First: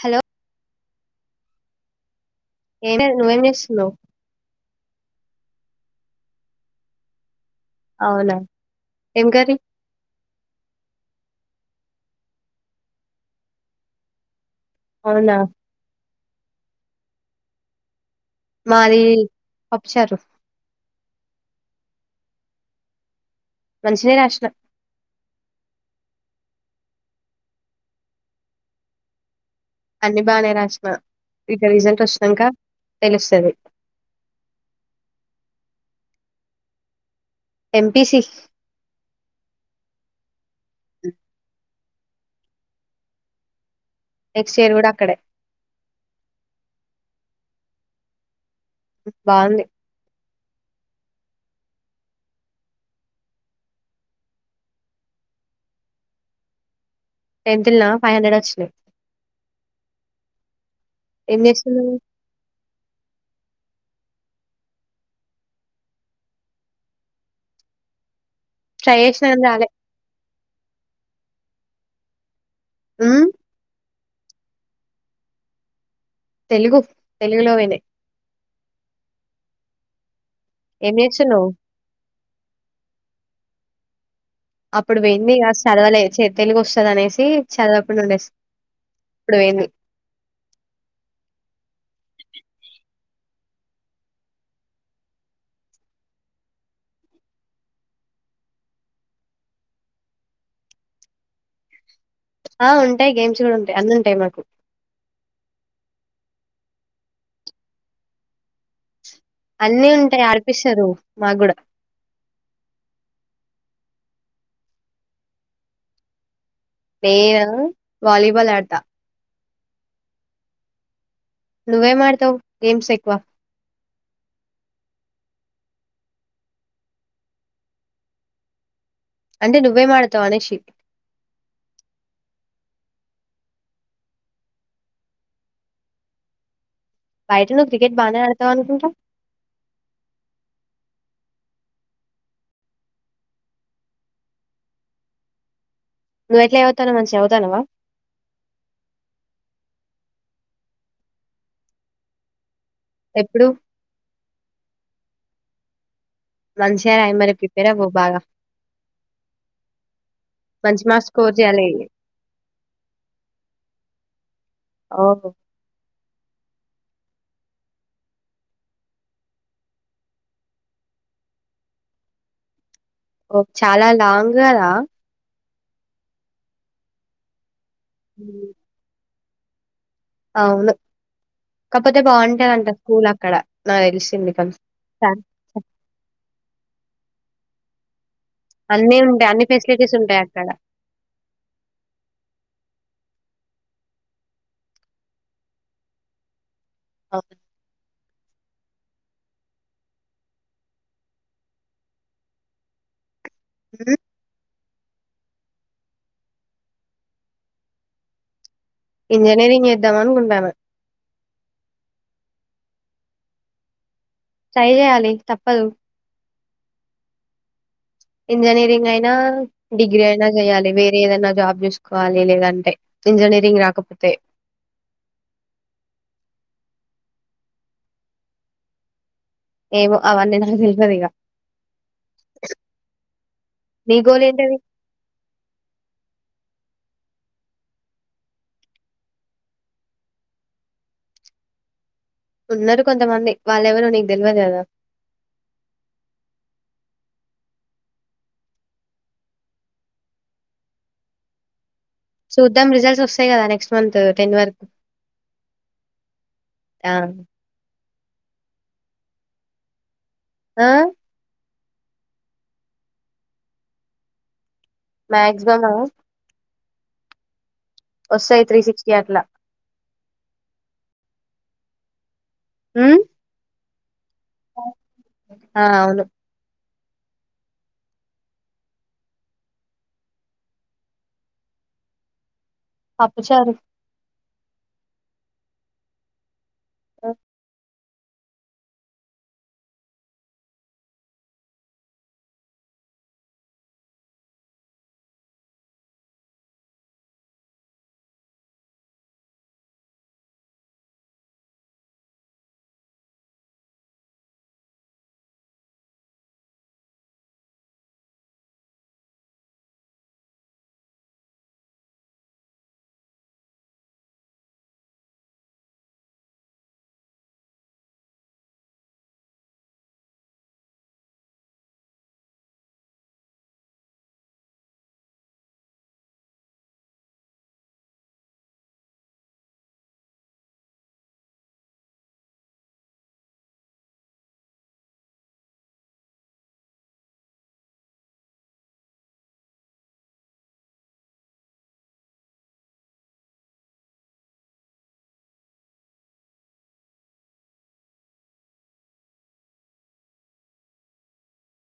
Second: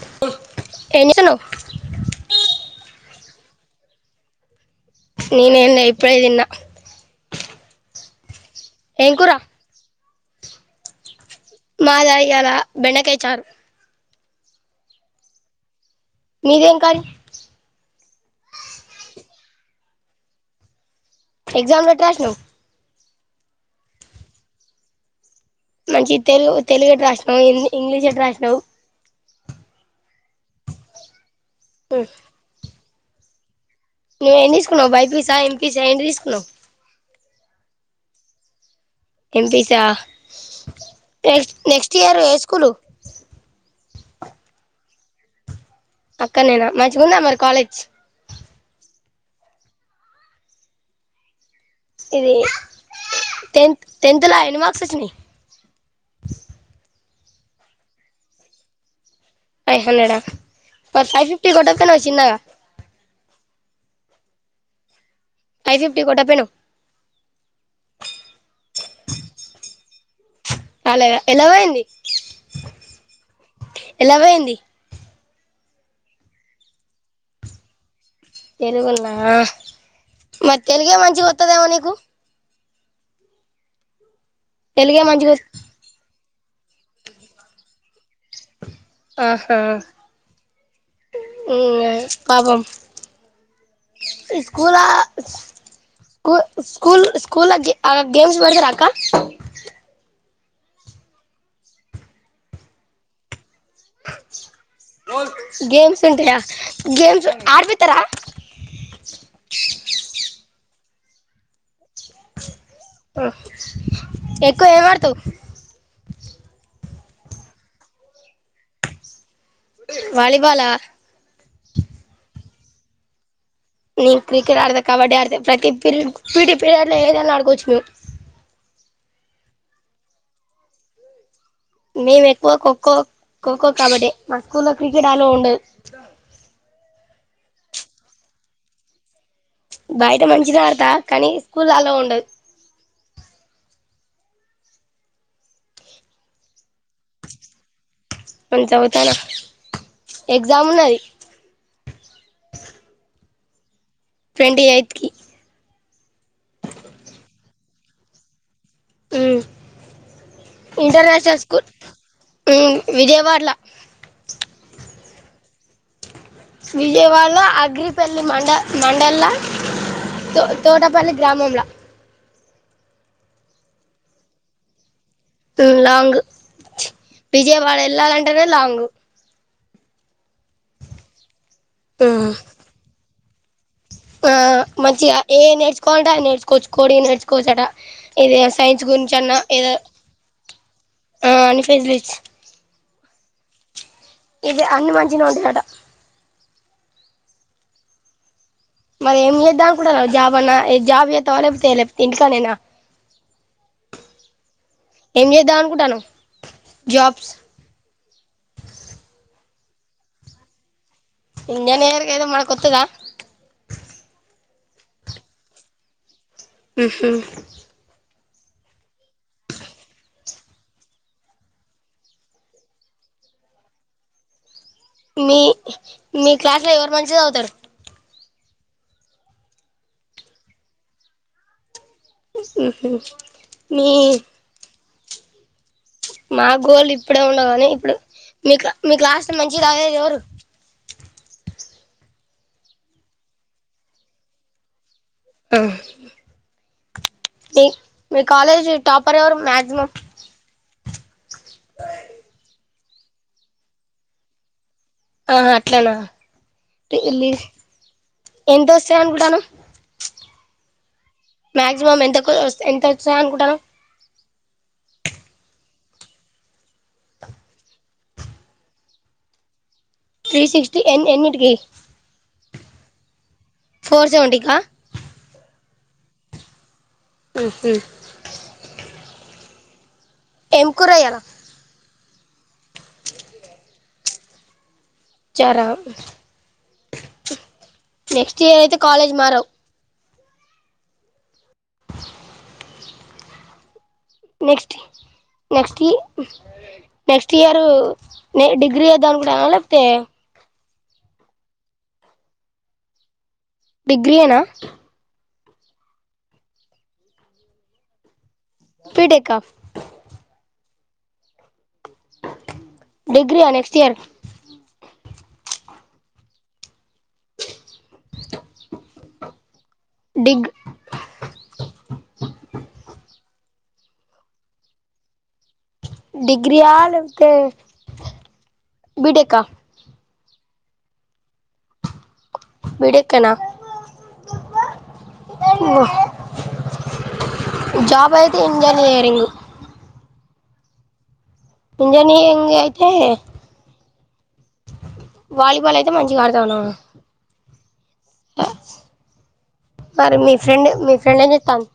Hello ఏం చేస్తున్నావ్ ఏమైంది నువ్వేం చేస్తున్నావ్ నేను ఏం లె ఎప్పుడే తిన్నా ఔనా ఏం కూర మాద ఇయాలా బెండకాయ చారు అవునా మీదేం కర్రీ మాది పప్పు చారు ఎగ్జామ్ ఎట్ల రాసినవ్ మంచిగనే రాసిన మంచి తెలుగు తెలుగు ఎట్లా రాసినవు ఇంగ్లీష్ ఎట్లా రాసినావు అన్ని బాగానే రాసిన ఇక రీజల్ట్ వచ్చినంక తెలుస్తది నువ్వేం ఏం తీసుకున్నావ్ బైపీసా ఎంపీసా ఏంటిది తీసుకున్నా ఎంపిసి ఎంపిసా టెక్స్ట్ నెక్స్ట్ ఆరు ఏ స్కూలు నెక్స్ట్ ఇయర్ కూడా అక్కడే అక్కడ నేనా మంచిగ ఉందా మరి కాలేజ్ బాంది ఇది టెన్త్ టెన్త్లా ఎన్ని మార్క్స్ వచ్చినయి టెన్త్ లనా ఫైవ్ హండ్రెడ్ వచ్చాయి ఫైవ్ హన్న్రడా ఫైవ్ ఫిఫ్టీ చేస్తున్నావ్ కొట్టకపోయినవ్ చిన్నగా ఫైవ్ ఫిఫ్టీ కొట్టకపోయినవ్ ట్రై చేసినా కని రాలే అలా ఎలా పోయింది హమ్ ఎలా పోయింది తెలుగు తెలుగులో పోయినాయి తెరుగుల్నా మరి ఏం తెలుగే మంచిగా చేస్తున్నావ్ వతుదేమో నీకు అప్పుడు తెలుగే వెంది మంచిగా చదవలే చే తెలుగు వస్తుంది అనేసి చదాప్పుటి నుండేస్తు ఆహా పాపం స్కూలా స్కూ స్కూల్ స్కూల్ గేమ్స్ పెడతార అక్క ఆ ఉంటాయి గేమ్స్ కూడా ఉంటాయి అన్ని ఉంటాయి మాకు గేమ్స్ ఉంటాయా గేమ్స్ ఆ పెతరా అన్నీ ఉంటాయి ఆ పిషరు మకుడ ఎక్కువ ఏం వాడుతావ్ నేను వాలిబాల్ ఆడతా వాలిబాలా గమ్స్ ఎక్కువ న క్రికెట్ ఆడతే కబడ్డీ ఆడితే ప్రతి ప పీడి పీరియడ్ లో ఏదైనా ఆడుకోవచ్చు మ అంటే నువ్వే ఆడుతావ్ అనేసి మేము ఎక్కువ ఖోఖో ఖోఖో కబడ్డీ మా స్కూల్లో లో క్రికెట్ ఆలో ఉండదు బయట నువ్వు క్రికెట్ బాగానే ఆడతావ అనుకుంటావు బయట మంచిగా ఆడతా కానీ స్కూల్ లో అల్లో ఉండదు ను ఎట్లే తన మంచి చదువుతానవ మంచిగా చదువుతానా ఎగ్జామ్ ఉన్నది ఎప్పుడు ట్వెంటీ ఎయిత్ కి మనుషిారు అఐ మరి ప్రిపేర్ బాగా ఉమ్ మంచ మాస స్కోర్ చేయాలిడి విజయవాడలో ఆహ విజయవాడలో అగ్రిపల్లి మండ మండల్ తో తోటపల్లి గ్రామంలా ఓ చాలా లాంగ్ కదా లాంగ్ బ విజయవాడ వెళ్ళాలంటేనే ఉమ్. లాంగు అవును కాకపోతే ఆ బాగుంటదంట స్కూల్ అక్కడ నాకు తెలిసింది ఆ కొంచెం మంచిగా సరే. ఏ నేర్చుకోండా నేర్చుకోవచ్చు కోడి నేర్చుకో కో చడ ఏద సైన్స్ అన్నీ గురించి ఉంటాయి అన్నా అన్ని ఏదో ఫెసిలిటీస్ ఉంటాయి అక్కడ ఆ అని ఫెసిలిటీస్ ఇది అన్న మజ నోడుయాట అఓ మరి ఏం చేద్దానికి కూడా జాబ్ అన్నా జాబ్ చేస్తావా లేకపోతే లేకపోతే ఇంకానేనా ఉమ్. ఎం చేద్దానుకుటాను జబ్స్ ఇంజనీరింగ్ చేద్దాం అనుకుంటాను ఇం ననే ఎర్గ ఇద మకతుదా ట్రై చేయాలి తప్పదు ఉమ్ ఇంజనీరింగ్ అయితే డిగ్రీనా చేయాలి వేరే ఏదనా జాబ్ చేూసుకోవాలి లేదంటే ఇంజనీరింగ్ రాకపోతే మీ మీ క్లాస్ లో ఎవరు మంచిది అవుతారు ఏమో అవన్నీ నాకు తెలుసంది ఇక మీ నీ గోల్ ఏంటది? మా గోల్డ్ ఇప్పుడే ఉండవు కానీ ఇప్పుడు మీకు మీకులాస్ మంచి గేదు ఎవరు ఉన్నారు కొంతమంది వాళ్ళెవరు నీకు తెలియదు కదా ఆ మీ మీ కాలేజ్ టాపర్ ఎవరు మాక్సిమం స చూద్దాం రిజల్ట్స్ వస్తాయి కదా నెక్స్ట్ మంత్ టెన్ వరక్ ఆహా అట్లేనాల్ ఎంత వస్తా అను కూడాడాను ఆ మాక్సిమం ఎంత ఎంత వస్తాయ అనుకుంటారు మాక్సిమమ్ వస్తాయి త్రీ సిక్స్టీ అట్లా త్రీ సిక్స్టీ ఎన్ ఎన్నిటికికి ఉమ్ ఫోర్ సెవెంటంటిక ఆ అవును ఉహు ఏం కురీయాల అప్పుచారు చరా ఆ నెక్స్ట్ ఇయర్ అయితే కాలేజ్ మారవు నెక్స్ట్ నెక్స్ట్ ఇ నెక్స్ట్ ఇయరు నే డిగ్రీ చేదామనుకుంటనావ లేకపోతే డిగ్రీ ఏనా బిటెక్ ఆ డిగ్రీ ఆ నెక్స్ట్ ఇయర్ డిగ్ డిగ్రి ఆ లేకపోతే బిటేకా బిటెక్ ఏనా జాబ్ అయితే ఇంజినీరింగ్ ఇంజ అయితే వాలీబాల్ అయితే మంచి ఆడతా ఉన్నాను మరి మీ ఫ్రెండ్ మీ ఫ్రెండ్ ఏం చెస్తాను